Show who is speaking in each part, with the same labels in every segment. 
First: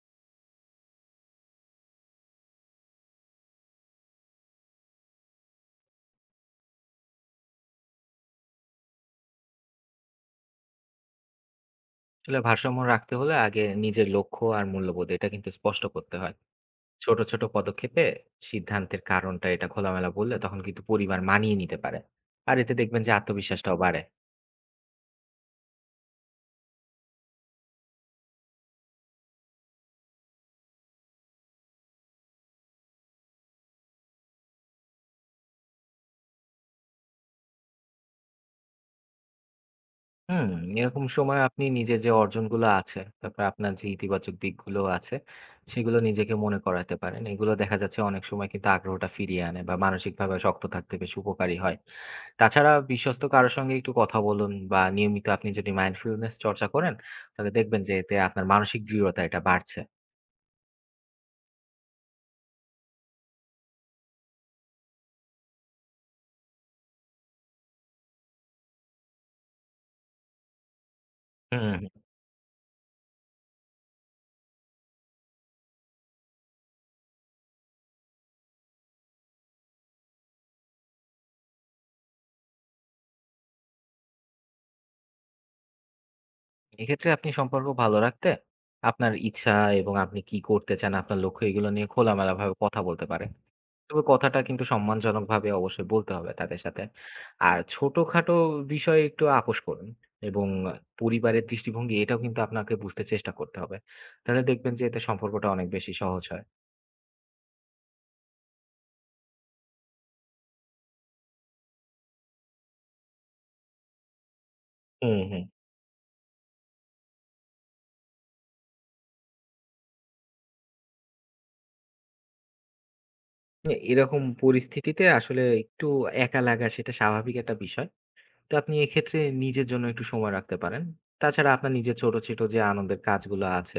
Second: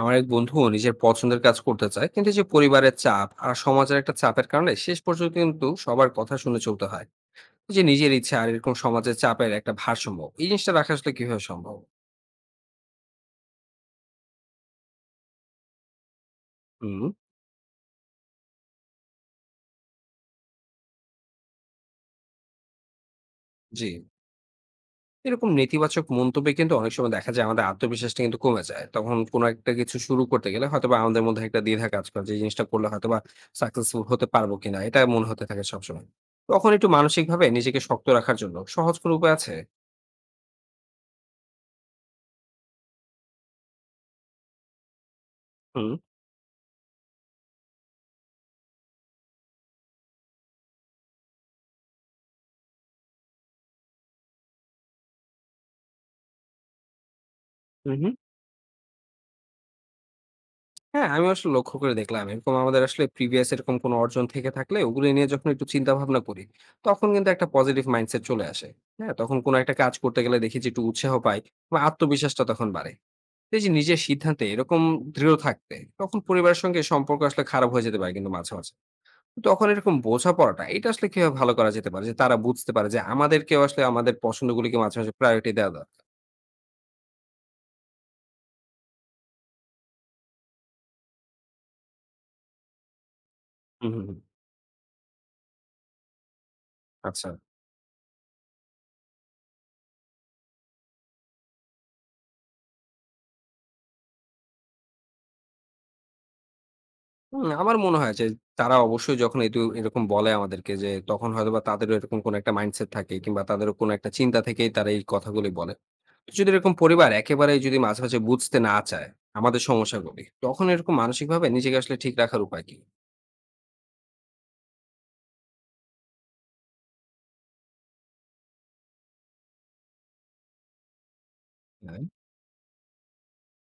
Speaker 1: আমার এক বন্ধু নিজের পছন্দের কাজ করতে চায়, কিন্তু এই যে পরিবারের চাপ আর সমাজের একটা চাপের কারণে শেষ পর্যন্ত কিন্তু সবার কথা শুনে চলতে হয়। এই যে নিজের ইচ্ছা আর এরকম সমাজের চাপের একটা ভারসাম্য, এই জিনিসটা রাখা আসলে কিভাবে সম্ভব?
Speaker 2: আসলে ভারসাম্য রাখতে হলে আগে নিজের লক্ষ্য আর মূল্যবোধ এটা কিন্তু স্পষ্ট করতে হয়।
Speaker 1: হুম।
Speaker 2: ছোট ছোট পদক্ষেপে সিদ্ধান্তের কারণটা এটা খোলামেলা বললে তখন কিন্তু পরিবার মানিয়ে নিতে পারে। আর এতে দেখবেন যে আত্মবিশ্বাসটাও
Speaker 1: জি।
Speaker 2: বাড়ে।
Speaker 1: এরকম নেতিবাচক মন্তব্যে কিন্তু অনেক সময় দেখা যায় আমাদের আত্মবিশ্বাসটা কিন্তু কমে যায়। তখন কোনো একটা কিছু শুরু করতে গেলে হয়তো বা আমাদের মধ্যে একটা দ্বিধা কাজ করে যে এই জিনিসটা করলে হয়তো বা সাকসেসফুল হতে পারবো কিনা, এটা মনে হতে থাকে সবসময়। তখন একটু মানসিকভাবে নিজেকে শক্ত রাখার জন্য সহজ কোনো উপায় আছে?
Speaker 2: হুম। এরকম সময় আপনি নিজের যে অর্জনগুলো আছে তারপর আপনার যে ইতিবাচক দিকগুলো আছে,
Speaker 1: হুম,
Speaker 2: সেগুলো নিজেকে মনে করাতে পারেন। এগুলো দেখা যাচ্ছে অনেক সময় কিন্তু আগ্রহটা ফিরিয়ে আনে বা মানসিকভাবে শক্ত থাকতে বেশ উপকারী হয়। তাছাড়া বিশ্বস্ত কারো সঙ্গে একটু কথা বলুন বা নিয়মিত আপনি যদি মাইন্ডফুলনেস চর্চা করেন, তাহলে দেখবেন
Speaker 1: হুম,
Speaker 2: যে
Speaker 1: হুম।
Speaker 2: এতে আপনার মানসিক দৃঢ়তা এটা বাড়ছে।
Speaker 1: হ্যাঁ, আমি আসলে লক্ষ্য করে দেখলাম। এরকম আমাদের আসলে প্রিভিয়াস এরকম কোনো অর্জন থেকে থাকলে ওগুলো নিয়ে যখন একটু চিন্তা ভাবনা করি, তখন কিন্তু একটা পজিটিভ মাইন্ডসেট চলে আসে। হ্যাঁ? তখন কোনো একটা কাজ করতে গেলে দেখি যে একটু উৎসাহ পাই
Speaker 2: হুম,
Speaker 1: বা
Speaker 2: হুম।
Speaker 1: আত্মবিশ্বাসটা তখন বাড়ে। তো এই যে নিজের সিদ্ধান্তে এরকম দৃঢ় থাকতে তখন পরিবারের সঙ্গে সম্পর্ক আসলে খারাপ হয়ে যেতে পারে, কিন্তু মাঝে, মাঝে। তো তখন এরকম বোঝাপড়াটা এটা আসলে কিভাবে ভালো করা যেতে পারে? যে তারা বুঝতে পারে যে আমাদেরকেও আসলে আমাদের পছন্দগুলিকে মাঝে, মাঝে প্রায়োরিটি দেওয়া দরকার।
Speaker 2: এক্ষেত্রে আপনি সম্পর্ক ভালো রাখতে আপনার ইচ্ছা এবং আপনি কি করতে চান, আপনার লক্ষ্য এগুলো নিয়ে খোলামেলাভাবে কথা বলতে পারেন।
Speaker 1: হুম,
Speaker 2: তবে
Speaker 1: হুম, হুম।
Speaker 2: কথাটা কিন্তু সম্মানজনকভাবে অবশ্যই বলতে হবে তাদের সাথে।
Speaker 1: আচ্ছা।
Speaker 2: আর ছোটখাটো বিষয়ে একটু আপোস করুন এবং পরিবারের দৃষ্টিভঙ্গি এটাও কিন্তু আপনাকে বুঝতে চেষ্টা করতে হবে। তাহলে দেখবেন যে এতে সম্পর্কটা অনেক বেশি সহজ হয়।
Speaker 1: হুম, আমার মনে হয় যে তারা অবশ্যই যখন এটু এরকম বলে আমাদেরকে যে তখন হয়তোবা তাদেরও এরকম কোনো একটা মাইন্ডসেট থাকে, কিংবা তাদেরও কোনো একটা চিন্তা থেকেই তারা এই
Speaker 2: হুম, হুম।
Speaker 1: কথাগুলি বলে। যদি এরকম পরিবার একেবারেই যদি মাঝে, মাঝে বুঝতে না চায় আমাদের সমস্যাগুলি, তখন এরকম মানসিকভাবে নিজেকে আসলে ঠিক রাখার উপায় কি?
Speaker 2: এরকম পরিস্থিতিতে আসলে একটু একা লাগা সেটা স্বাভাবিক একটা বিষয়। তো আপনি এক্ষেত্রে নিজের জন্য একটু সময় রাখতে পারেন। তাছাড়া আপনার নিজের
Speaker 1: হ্যাঁ।
Speaker 2: ছোট, ছোট যে আনন্দের কাজগুলো আছে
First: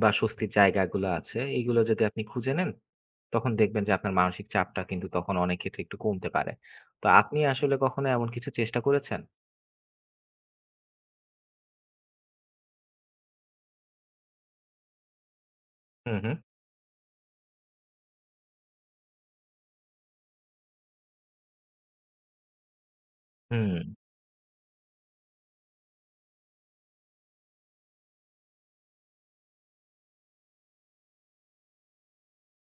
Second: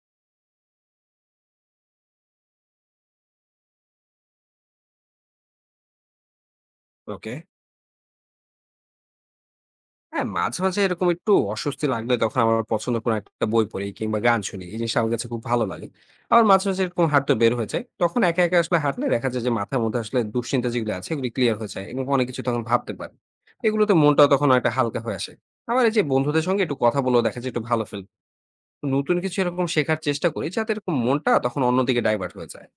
Speaker 2: বা স্বস্তির জায়গাগুলো আছে, এগুলো যদি আপনি খুঁজে নেন, তখন দেখবেন যে আপনার মানসিক চাপটা কিন্তু তখন অনেক ক্ষেত্রে একটু কমতে পারে। তো
Speaker 1: ওকে।
Speaker 2: আপনি আসলে কখনো এমন কিছু চেষ্টা করেছেন?
Speaker 1: হ্যাঁ, মাঝে, মাঝে এরকম একটু অস্বস্তি লাগলে তখন আমার পছন্দ কোনো একটা বই পড়ি কিংবা গান শুনি। এই জিনিসটা আমার কাছে খুব ভালো লাগে।
Speaker 2: হু, হু।
Speaker 1: আবার মাঝে, মাঝে এরকম হাঁটতে বের হয়ে যাই। তখন একা, একা আসলে হাঁটলে দেখা যায় যে মাথার মধ্যে আসলে দুশ্চিন্তা যেগুলো আছে এগুলি ক্লিয়ার হয়ে যায়, এবং অনেক কিছু তখন ভাবতে পারি।
Speaker 2: হুম।
Speaker 1: এগুলোতে মনটাও তখন অনেকটা হালকা হয়ে আসে। আবার এই যে বন্ধুদের সঙ্গে একটু কথা বলেও দেখা যায় একটু ভালো ফিল। নতুন কিছু এরকম শেখার চেষ্টা করি যাতে এরকম মনটা তখন অন্যদিকে ডাইভার্ট হয়ে যায়।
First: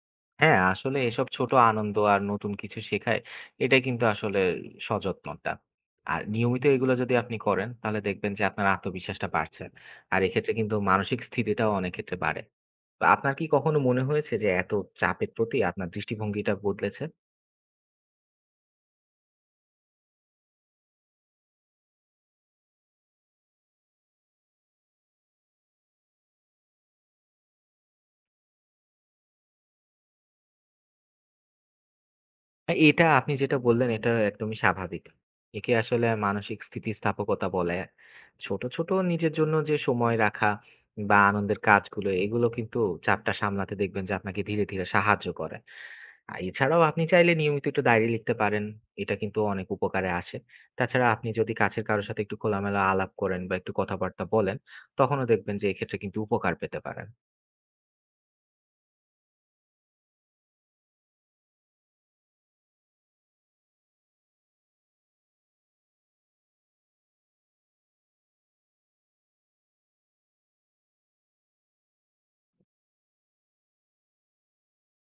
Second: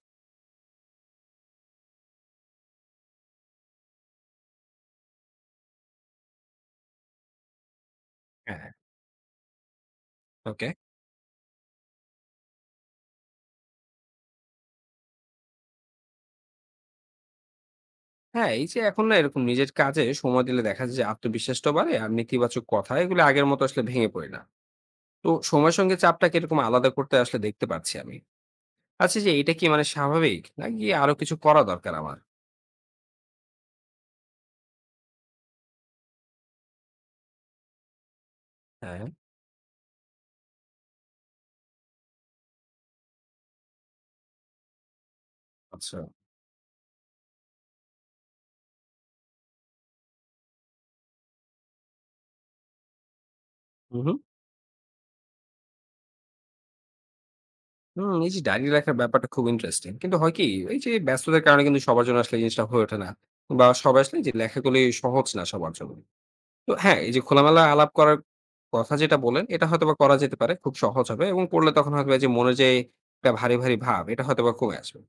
Speaker 2: হ্যাঁ, আসলে এসব ছোট আনন্দ আর নতুন কিছু শেখায়, এটা কিন্তু আসলে সযত্নটা। আর নিয়মিত এগুলো যদি আপনি করেন, তাহলে দেখবেন যে আপনার
Speaker 1: হ্যাঁ,
Speaker 2: আত্মবিশ্বাসটা বাড়ছে। আর এক্ষেত্রে
Speaker 1: ওকে।
Speaker 2: কিন্তু মানসিক স্থিতিটাও অনেক ক্ষেত্রে বাড়ে। তো আপনার কি কখনো মনে হয়েছে যে এত চাপের প্রতি আপনার দৃষ্টিভঙ্গিটা বদলেছে?
Speaker 1: হ্যাঁ, এই যে এখন না এরকম নিজের কাজে সময় দিলে দেখা যায় যে আত্মবিশ্বাসটাও বাড়ে আর নেতিবাচক কথা এগুলো আগের মতো আসলে ভেঙে পড়ি না। তো সময়ের সঙ্গে চাপটাকে এরকম আলাদা করতে আসলে দেখতে পাচ্ছি আমি। আচ্ছা যে এটা কি মানে স্বাভাবিক? নাকি আরো কিছু করা দরকার আমার?
Speaker 2: হ্যাঁ, এটা আপনি যেটা বললেন এটা একদমই স্বাভাবিক। একে আসলে মানসিক স্থিতিস্থাপকতা বলে। ছোট, ছোট
Speaker 1: হ্যাঁ,
Speaker 2: নিজের জন্য যে সময় রাখা বা আনন্দের কাজগুলো এগুলো কিন্তু চাপটা সামলাতে দেখবেন যে আপনাকে ধীরে, ধীরে সাহায্য করে।
Speaker 1: আচ্ছা।
Speaker 2: এছাড়াও আপনি চাইলে নিয়মিত একটু ডায়েরি লিখতে পারেন। এটা কিন্তু অনেক উপকারে আসে। তাছাড়া আপনি যদি কাছের কারো সাথে একটু খোলামেলা আলাপ করেন বা একটু
Speaker 1: হুম, হুম।
Speaker 2: কথাবার্তা বলেন, তখনও দেখবেন যে এক্ষেত্রে কিন্তু উপকার পেতে পারেন।
Speaker 1: হুম, এই যে ডায়রি লেখার ব্যাপারটা খুব ইন্টারেস্টিং। কিন্তু হয় কি, এই যে ব্যস্ততার কারণে কিন্তু সবার জন্য আসলে এই জিনিসটা হয়ে ওঠে না। বা সবাই আসলে যে লেখাগুলি সহজ না সবার জন্য। তো হ্যাঁ, এই যে খোলামেলা আলাপ করার কথা যেটা বললেন এটা হয়তোবা করা যেতে পারে। খুব সহজ হবে এবং পড়লে তখন হয়তোবা এই যে মনে যে একটা ভারী, ভারী ভাব এটা হয়তোবা কমে আসবে।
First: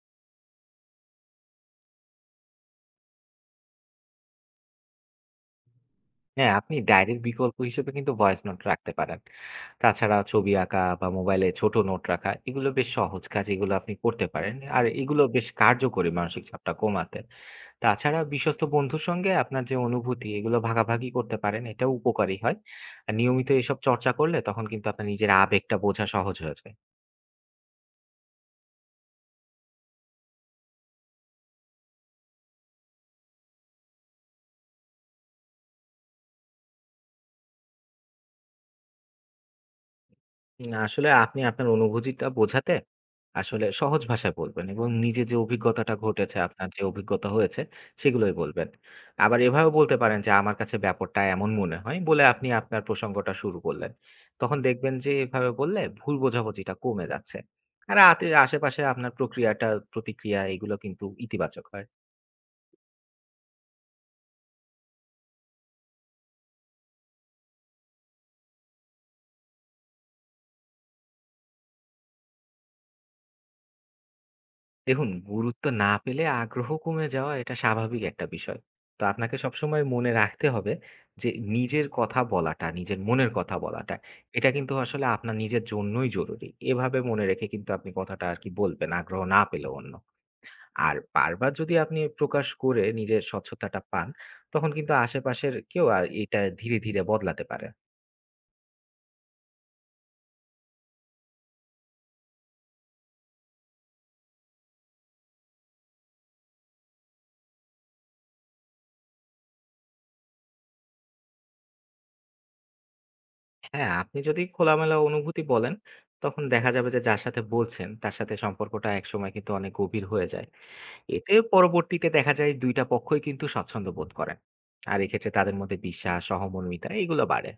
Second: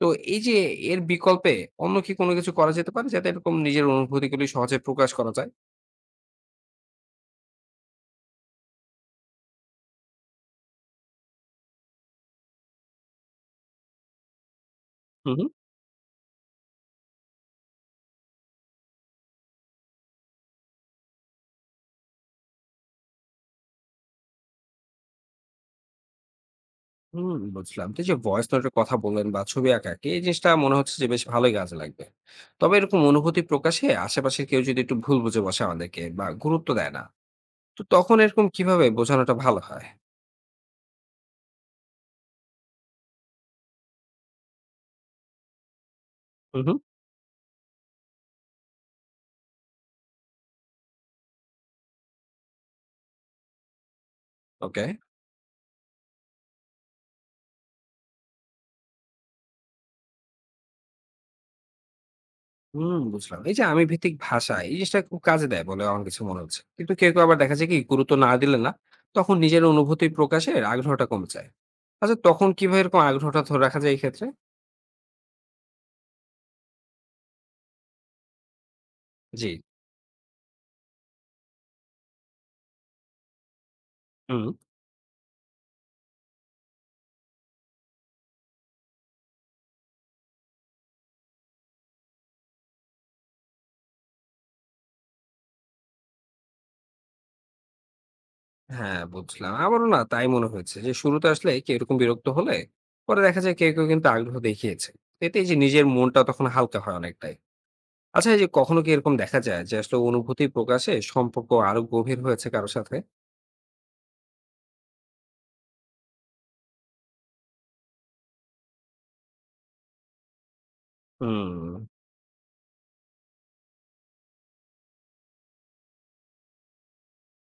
Speaker 1: তো এই যে এর বিকল্পে অন্য কি কোনো কিছু করা যেতে পারে? যাতে এরকম নিজের অনুভূতিগুলি সহজে প্রকাশ করা যায়?
Speaker 2: হ্যাঁ, আপনি ডায়েরির বিকল্প হিসেবে কিন্তু ভয়েস নোট রাখতে পারেন। তাছাড়া ছবি আঁকা বা মোবাইলে ছোট নোট রাখা এগুলো বেশ সহজ কাজ, এগুলো আপনি করতে পারেন। আর এগুলো
Speaker 1: হু, হু।
Speaker 2: বেশ কার্যকরী মানসিক চাপটা কমাতে। তাছাড়া বিশ্বস্ত বন্ধুর সঙ্গে আপনার যে অনুভূতি এগুলো ভাগাভাগি করতে পারেন, এটাও উপকারী হয়। আর নিয়মিত এসব চর্চা করলে তখন কিন্তু আপনার নিজের আবেগটা বোঝা সহজ হয়ে যায়।
Speaker 1: হুম, বুঝলাম। তো এই যে ভয়েস নোটের কথা বললেন বা ছবি আঁকা, কি এই জিনিসটা মনে হচ্ছে যে বেশ ভালোই কাজে লাগবে। তবে এরকম অনুভূতি প্রকাশে আশেপাশের কেউ যদি একটু ভুল বুঝে বসে আমাদেরকে বা গুরুত্ব দেয় না, তো তখন এরকম কিভাবে বোঝানোটা ভালো হয়?
Speaker 2: না, আসলে আপনি আপনার অনুভূতিটা বোঝাতে আসলে সহজ ভাষায় বলবেন এবং নিজে যে অভিজ্ঞতাটা ঘটেছে,
Speaker 1: হু,
Speaker 2: আপনার
Speaker 1: হু।
Speaker 2: যে অভিজ্ঞতা হয়েছে সেগুলোই বলবেন। আবার এভাবেও বলতে পারেন যে, "আমার কাছে ব্যাপারটা এমন মনে হয়" বলে আপনি আপনার প্রসঙ্গটা শুরু করলেন। তখন
Speaker 1: ওকে।
Speaker 2: দেখবেন যে এভাবে বললে ভুল বোঝাবুঝিটা কমে যাচ্ছে। আর আতে আশেপাশে আপনার প্রক্রিয়াটা প্রতিক্রিয়া এগুলো কিন্তু ইতিবাচক হয়।
Speaker 1: হুম, বুঝলাম। এই যে আমি ভিত্তিক ভাষা এই জিনিসটা খুব কাজে দেয় বলে আমার কিছু মনে হচ্ছে। কিন্তু কেউ, কেউ আবার দেখা যায় কি গুরুত্ব না দিলে না, তখন নিজের অনুভূতি প্রকাশের আগ্রহটা কমে যায়। আচ্ছা তখন কিভাবে এরকম আগ্রহটা ধরে রাখা যায় এই ক্ষেত্রে?
Speaker 2: দেখুন, গুরুত্ব না পেলে আগ্রহ কমে যাওয়া এটা স্বাভাবিক একটা বিষয়। তো আপনাকে
Speaker 1: জি।
Speaker 2: সবসময় মনে রাখতে হবে যে নিজের কথা বলাটা, নিজের মনের কথা বলাটা, এটা
Speaker 1: হুম,
Speaker 2: কিন্তু আসলে আপনার নিজের জন্যই জরুরি। এভাবে মনে রেখে কিন্তু আপনি কথাটা আরকি বলবেন, আগ্রহ না পেলেও অন্য। আর বারবার যদি আপনি প্রকাশ করে নিজের স্বচ্ছতাটা পান, তখন কিন্তু আশেপাশের কেউ আর এটা ধীরে, ধীরে বদলাতে পারে।
Speaker 1: হ্যাঁ, বুঝলাম। আমারও না তাই মনে হয়েছে যে শুরুতে আসলে কেউ এরকম বিরক্ত হলে পরে দেখা যায় কেউ, কেউ কিন্তু আগ্রহ দেখিয়েছে। এতে এই যে নিজের মনটা তখন হালকা হয় অনেকটাই। আচ্ছা, এই যে কখনো কি এরকম দেখা যায় যে আসলে অনুভূতি প্রকাশে সম্পর্ক আরো গভীর হয়েছে কারো সাথে?
Speaker 2: হ্যাঁ, আপনি যদি খোলামেলা অনুভূতি বলেন, তখন দেখা যাবে যে যার সাথে বলছেন, তার সাথে সম্পর্কটা একসময় কিন্তু অনেক গভীর হয়ে যায়। এতে
Speaker 1: হুম।
Speaker 2: পরবর্তীতে দেখা যায় ২ টা পক্ষই কিন্তু স্বাচ্ছন্দ্য বোধ করেন। আর এক্ষেত্রে তাদের মধ্যে বিশ্বাস, সহমর্মিতা এগুলো বাড়ে।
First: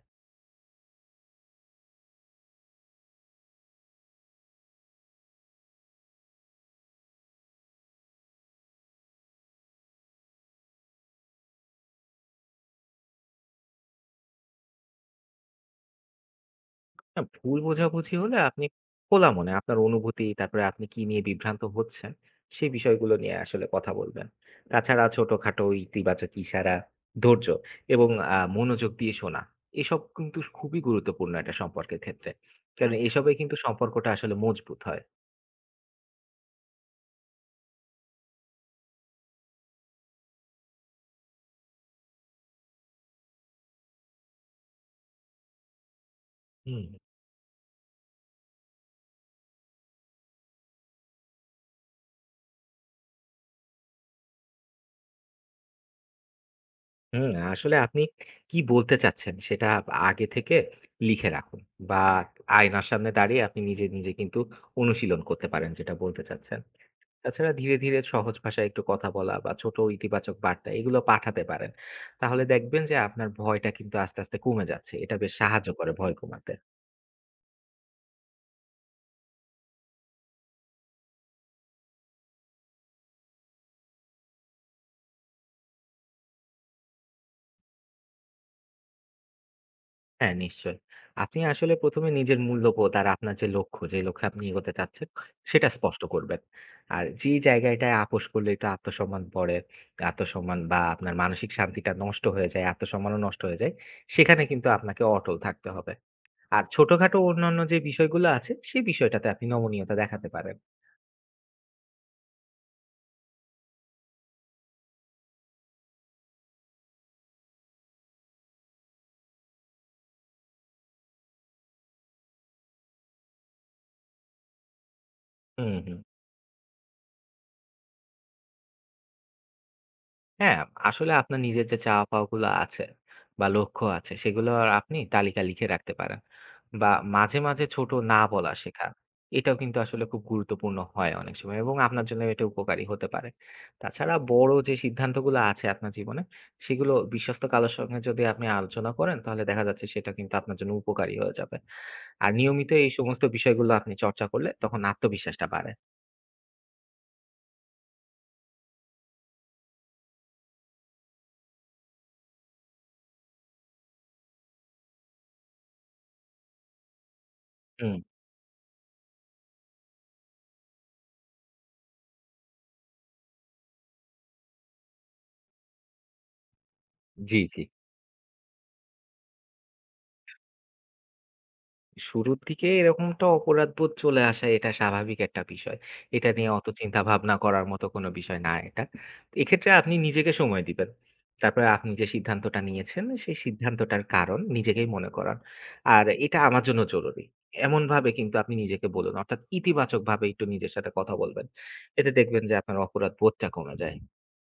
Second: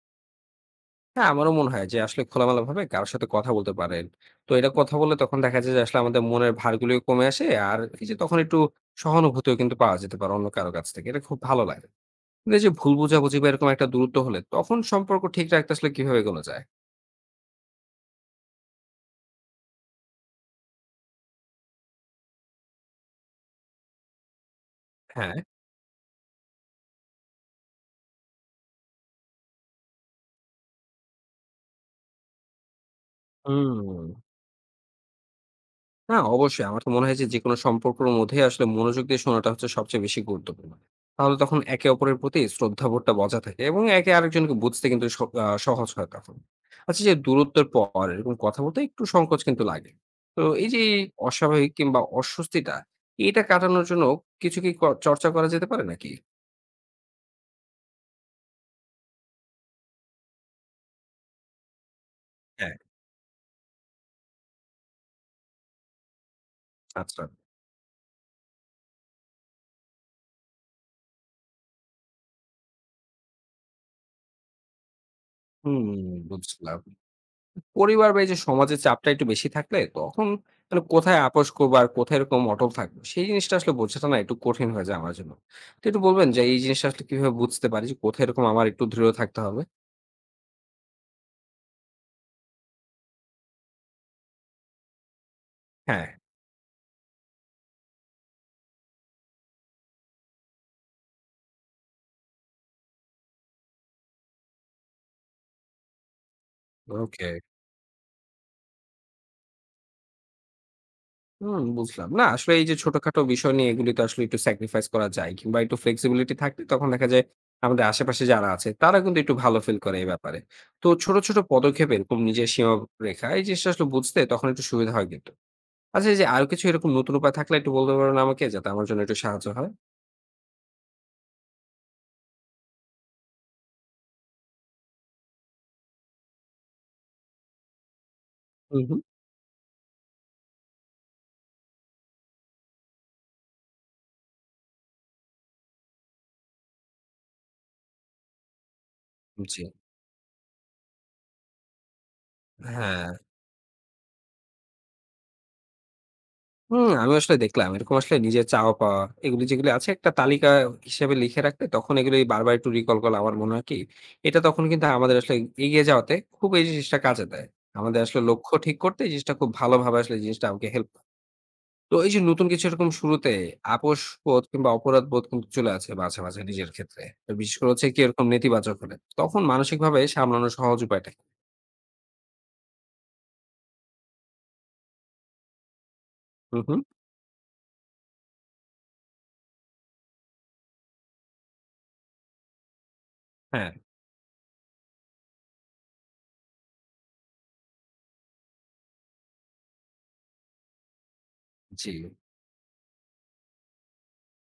Speaker 1: হ্যাঁ, আমারও মনে হয় যে আসলে খোলামেলাভাবে কারো সাথে কথা বলতে পারেন। তো এটা কথা বললে তখন দেখা যায় যে আসলে আমাদের মনের ভারগুলিও কমে আসে। আর এই যে তখন একটু সহানুভূতিও কিন্তু পাওয়া যেতে পারে অন্য কারো কাছ থেকে। এটা খুব ভালো লাগে। কিন্তু এই যে ভুল বোঝাবুঝি বা এরকম একটা দূরত্ব হলে তখন সম্পর্ক ঠিক রাখতে আসলে কিভাবে এগোনো যায়?
Speaker 2: না, ভুল বোঝাবুঝি হলে আপনি খোলা মনে আপনার অনুভূতি, তারপরে আপনি কি নিয়ে বিভ্রান্ত হচ্ছেন, সেই বিষয়গুলো নিয়ে আসলে কথা বলবেন। তাছাড়া
Speaker 1: হ্যাঁ।
Speaker 2: ছোটখাটো ইতিবাচক ইশারা, ধৈর্য এবং মনোযোগ দিয়ে শোনা, এসব কিন্তু খুবই গুরুত্বপূর্ণ একটা সম্পর্কের ক্ষেত্রে। কারণ হ্যাঁ। এসবে কিন্তু
Speaker 1: হুম।
Speaker 2: সম্পর্কটা আসলে মজবুত হয়।
Speaker 1: না, অবশ্যই। আমার তো মনে হয় যে, যেকোনো সম্পর্কর মধ্যেই আসলে মনোযোগ দিয়ে শোনাটা হচ্ছে সবচেয়ে বেশি গুরুত্বপূর্ণ। তাহলে তখন একে অপরের প্রতি শ্রদ্ধাবোধটা বজায় থাকে এবং একে আরেকজনকে বুঝতে কিন্তু স আ সহজ হয় তখন।
Speaker 2: হুম।
Speaker 1: আচ্ছা যে দূরত্বের পর এরকম কথা বলতে একটু সংকোচ কিন্তু লাগে। তো এই যে অস্বাভাবিক কিংবা অস্বস্তিটা, এটা কাটানোর জন্য কিছু কি চর্চা করা যেতে পারে নাকি?
Speaker 2: হুম, আসলে আপনি কি বলতে চাচ্ছেন সেটা আগে থেকে লিখে রাখুন বা
Speaker 1: হ্যাঁ।
Speaker 2: আয়নার সামনে দাঁড়িয়ে আপনি নিজে, নিজে কিন্তু অনুশীলন করতে পারেন যেটা বলতে চাচ্ছেন।
Speaker 1: আচ্ছা।
Speaker 2: তাছাড়া ধীরে, ধীরে সহজ ভাষায় একটু কথা বলা বা ছোট ইতিবাচক বার্তা এগুলো পাঠাতে পারেন। তাহলে দেখবেন যে আপনার ভয়টা কিন্তু আস্তে, আস্তে কমে যাচ্ছে। এটা বেশ সাহায্য
Speaker 1: হুম,
Speaker 2: করে ভয় কমাতে।
Speaker 1: বুঝলাম। পরিবার বা এই যে সমাজের চাপটা একটু বেশি থাকলে তখন মানে কোথায় আপোষ করবো আর কোথায় এরকম অটল থাকবো সেই জিনিসটা আসলে বোঝাটা না একটু কঠিন হয়ে যায় আমার জন্য। তো একটু বলবেন যে এই জিনিসটা আসলে কিভাবে বুঝতে পারি যে কোথায় এরকম আমার একটু দৃঢ় থাকতে হবে?
Speaker 2: হ্যাঁ, নিশ্চয়ই। আপনি আসলে ১ম এ নিজের মূল্যবোধ আর আপনার যে লক্ষ্য, যে লক্ষ্যে আপনি এগোতে চাচ্ছেন, সেটা স্পষ্ট
Speaker 1: হ্যাঁ।
Speaker 2: করবেন। আর যে জায়গাটায় আপোস করলে একটু আত্মসম্মান পড়ে, আত্মসম্মান বা আপনার মানসিক শান্তিটা নষ্ট হয়ে যায়, আত্মসম্মানও নষ্ট হয়ে যায়, সেখানে কিন্তু আপনাকে অটল থাকতে হবে। আর ছোটখাটো
Speaker 1: ওকে।
Speaker 2: অন্যান্য যে বিষয়গুলো আছে, সেই বিষয়টাতে আপনি নমনীয়তা দেখাতে পারেন।
Speaker 1: হুম, বুঝলাম। না আসলে এই যে ছোটখাটো বিষয় নিয়ে এগুলি তো আসলে একটু স্যাক্রিফাইস করা যায় কিংবা একটু ফ্লেক্সিবিলিটি থাকলে তখন দেখা যায় আমাদের আশেপাশে যারা আছে তারা কিন্তু একটু ভালো ফিল করে এই ব্যাপারে। তো ছোট ছোট পদক্ষেপে এরকম নিজের সীমা রেখা এই জিনিসটা আসলে বুঝতে তখন একটু সুবিধা হয় কিন্তু।
Speaker 2: হুম, হুম।
Speaker 1: আচ্ছা, এই যে আরো কিছু এরকম নতুন উপায় থাকলে একটু বলতে পারবেন আমাকে? যাতে আমার জন্য একটু সাহায্য হয়।
Speaker 2: হ্যাঁ, আসলে আপনার নিজের যে চাওয়া পাওয়াগুলো আছে বা লক্ষ্য আছে সেগুলোর আপনি তালিকা লিখে রাখতে পারেন। বা মাঝে, মাঝে ছোট না বলা
Speaker 1: হু,
Speaker 2: শেখা।
Speaker 1: হু।
Speaker 2: এটাও কিন্তু আসলে খুব গুরুত্বপূর্ণ হয় অনেক সময় এবং আপনার জন্য এটা উপকারী হতে পারে। তাছাড়া বড় যে সিদ্ধান্তগুলো আছে আপনার জীবনে সেগুলো বিশ্বস্ত কারো সঙ্গে যদি আপনি আলোচনা করেন তাহলে
Speaker 1: জি।
Speaker 2: দেখা যাচ্ছে সেটা কিন্তু আপনার জন্য উপকারী হয়ে যাবে। আর নিয়মিত এই
Speaker 1: হ্যাঁ।
Speaker 2: সমস্ত বিষয়গুলো আপনি চর্চা করলে তখন আত্মবিশ্বাসটা বাড়ে।
Speaker 1: হুম, আমিও আসলে দেখলাম। এরকম আসলে নিজের চাওয়া-পাওয়া এগুলি যেগুলি আছে একটা তালিকা হিসেবে লিখে রাখলে তখন এগুলি বারবার একটু রিকল করলে আমার মনে হয় কি, এটা তখন কিন্তু আমাদের আসলে এগিয়ে যাওয়াতে খুব এই জিনিসটা কাজে দেয়।
Speaker 2: হুম,
Speaker 1: আমাদের আসলে লক্ষ্য ঠিক করতে এই জিনিসটা খুব ভালোভাবে আসলে এই জিনিসটা আমাকে হেল্প। তো এই যে নতুন কিছু এরকম শুরুতে আপোস বোধ কিংবা অপরাধ বোধ কিন্তু চলে আসে মাঝে, মাঝে নিজের ক্ষেত্রে। তো
Speaker 2: জি,
Speaker 1: বিশেষ
Speaker 2: জি।
Speaker 1: করে হচ্ছে কি এরকম নেতিবাচক হলে। তখন মানসিকভাবে সামলানোর সহজ উপায়টা কি?
Speaker 2: শুরুর দিকে এরকমটা অপরাধবোধ চলে আসা এটা স্বাভাবিক একটা বিষয়। এটা নিয়ে
Speaker 1: হুম,
Speaker 2: অত
Speaker 1: হুম।
Speaker 2: চিন্তা ভাবনা করার মতো কোনো বিষয় না এটা। এক্ষেত্রে আপনি নিজেকে সময় দিবেন। তারপরে আপনি যে সিদ্ধান্তটা নিয়েছেন, সেই
Speaker 1: হ্যাঁ,
Speaker 2: সিদ্ধান্তটার কারণ নিজেকেই মনে করান। আর এটা আমার জন্য জরুরি। এমনভাবে কিন্তু আপনি নিজেকে বলুন। অর্থাৎ ইতিবাচকভাবে একটু নিজের সাথে কথা বলবেন।
Speaker 1: জি।
Speaker 2: এতে দেখবেন যে আপনার অপরাধবোধটা কমে যায়।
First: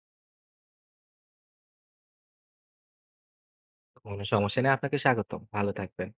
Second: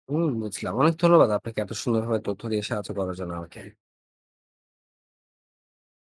Speaker 1: হুম, বুঝলাম। অনেক ধন্যবাদ আপনাকে এত সুন্দরভাবে তথ্য দিয়ে সাহায্য করার জন্য আমাকে।
Speaker 2: কোনো সমস্যা নেই। আপনাকে স্বাগতম। ভালো থাকবেন।